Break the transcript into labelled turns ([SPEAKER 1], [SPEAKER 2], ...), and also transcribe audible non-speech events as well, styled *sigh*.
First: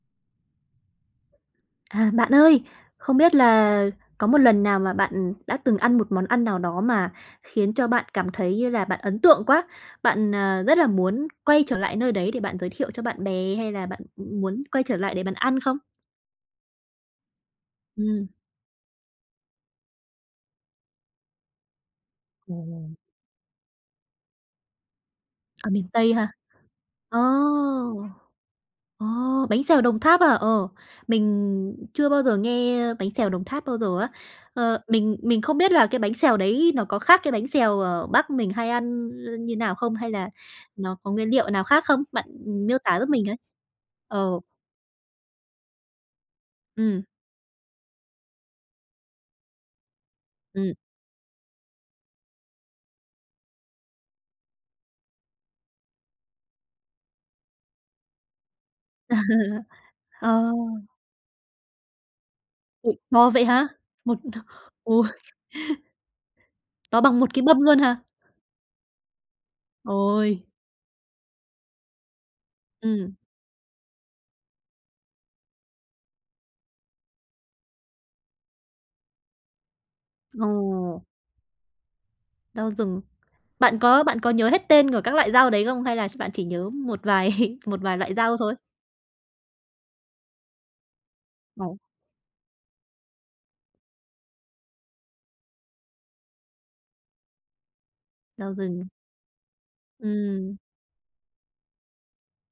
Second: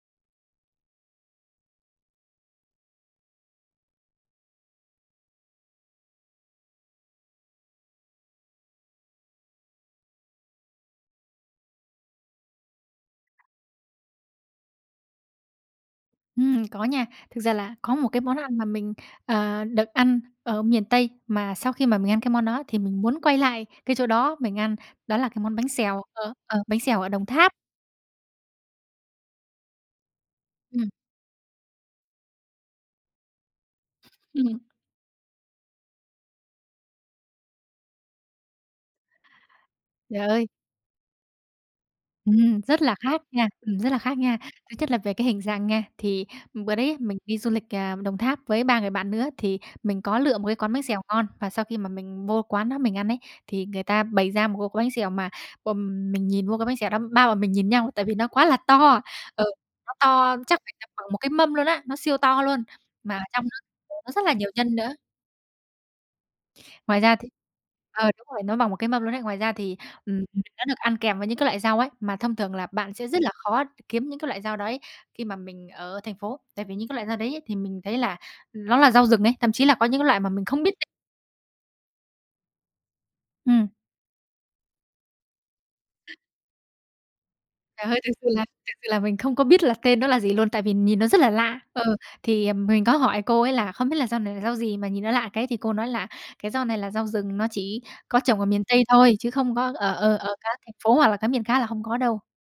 [SPEAKER 1] À, bạn ơi! Không biết là có một lần nào mà bạn, ừm, đã từng ăn một món ăn nào đó mà khiến cho bạn cảm thấy như là bạn ấn tượng quá, bạn, ờ, rất là muốn quay trở lại nơi đấy để bạn giới thiệu cho bạn bè, hay là bạn, ừm, muốn quay trở lại để bạn ăn không?
[SPEAKER 2] Ừm, có nha. Thực ra là có một cái
[SPEAKER 1] Ừm.
[SPEAKER 2] món ăn mà mình, ờ, được ăn ở miền Tây, mà sau khi mà mình ăn cái món đó thì
[SPEAKER 1] Ồ.
[SPEAKER 2] mình muốn quay lại cái chỗ đó mình ăn. Đó là cái món bánh
[SPEAKER 1] Ở miền
[SPEAKER 2] xèo,
[SPEAKER 1] Tây ha!
[SPEAKER 2] ờ, ờ, bánh xèo ở
[SPEAKER 1] Ồ,
[SPEAKER 2] Đồng Tháp.
[SPEAKER 1] ồ! Bánh xèo Đồng Tháp à? Ờ,
[SPEAKER 2] Ừm.
[SPEAKER 1] mình chưa bao giờ nghe bánh xèo Đồng Tháp bao giờ á.
[SPEAKER 2] Ừm.
[SPEAKER 1] Ờ, mình mình không biết là cái bánh xèo đấy nó có khác cái bánh xèo ở Bắc mình hay ăn, ơ, như nào không? Hay
[SPEAKER 2] Trời
[SPEAKER 1] là
[SPEAKER 2] ơi!
[SPEAKER 1] nó có nguyên liệu nào khác không? Bạn
[SPEAKER 2] Ừm,
[SPEAKER 1] miêu
[SPEAKER 2] rất là
[SPEAKER 1] tả giúp
[SPEAKER 2] khác
[SPEAKER 1] mình ấy.
[SPEAKER 2] nha, ừm, rất là khác nha.
[SPEAKER 1] Ờ.
[SPEAKER 2] Thứ nhất là về cái hình dạng nha. Thì bữa đấy
[SPEAKER 1] Ừm.
[SPEAKER 2] mình đi du lịch, ờ, Đồng Tháp với 3 người bạn nữa, thì mình có lựa một cái
[SPEAKER 1] Ừm.
[SPEAKER 2] quán bánh xèo ngon. Và sau khi mà mình vô quán đó mình ăn ấy, thì người ta bày ra một cái bánh xèo mà, ừm, mình nhìn vô cái bánh xèo đó, 3 bọn mình nhìn nhau, tại vì nó quá là to. Ừ, nó
[SPEAKER 1] *chuckles*
[SPEAKER 2] to
[SPEAKER 1] Ờ.
[SPEAKER 2] chắc phải tầm bằng một cái mâm luôn á, nó siêu to luôn,
[SPEAKER 1] Ừm,
[SPEAKER 2] mà
[SPEAKER 1] ờ,
[SPEAKER 2] trong
[SPEAKER 1] vậy
[SPEAKER 2] đó
[SPEAKER 1] hả?
[SPEAKER 2] thì nó
[SPEAKER 1] Một
[SPEAKER 2] rất là nhiều nhân nữa.
[SPEAKER 1] ôi!
[SPEAKER 2] Ngoài
[SPEAKER 1] To
[SPEAKER 2] ra
[SPEAKER 1] bằng
[SPEAKER 2] thì
[SPEAKER 1] một cái mâm luôn hả?
[SPEAKER 2] ờ, đúng rồi, nó bằng một cái mâm luôn ấy. Ngoài ra thì, ừm,
[SPEAKER 1] Ôi.
[SPEAKER 2] nó được ăn kèm với những cái loại rau ấy, mà thông thường là bạn sẽ
[SPEAKER 1] Ừm.
[SPEAKER 2] rất là khó kiếm những cái loại rau đấy khi mà mình ở thành phố. Tại vì những cái loại rau đấy ấy, thì mình thấy là nó là rau rừng ấy, thậm chí là có những cái loại mà mình không biết tên.
[SPEAKER 1] Ồ. Rau rừng?
[SPEAKER 2] Ừm.
[SPEAKER 1] Bạn có bạn có nhớ hết tên của các loại rau đấy không? Hay là bạn chỉ nhớ một vài *chuckles* một
[SPEAKER 2] Trời
[SPEAKER 1] vài
[SPEAKER 2] ơi! Thực
[SPEAKER 1] loại
[SPEAKER 2] sự
[SPEAKER 1] rau
[SPEAKER 2] là
[SPEAKER 1] thôi?
[SPEAKER 2] thực sự là mình không có biết là tên nó là gì luôn, tại vì nhìn nó rất là lạ.
[SPEAKER 1] Ồ!
[SPEAKER 2] Ừ, thì mình có hỏi cô ấy là "Không biết là rau này là rau gì mà nhìn nó lạ cái?" Thì cô nói là "Cái rau này là rau rừng, nó chỉ có trồng ở
[SPEAKER 1] Rau
[SPEAKER 2] miền Tây
[SPEAKER 1] rừng.
[SPEAKER 2] thôi chứ không có, ở ờ ở
[SPEAKER 1] Ừm.
[SPEAKER 2] các thành phố hoặc là cái miền khác là hông có đâu."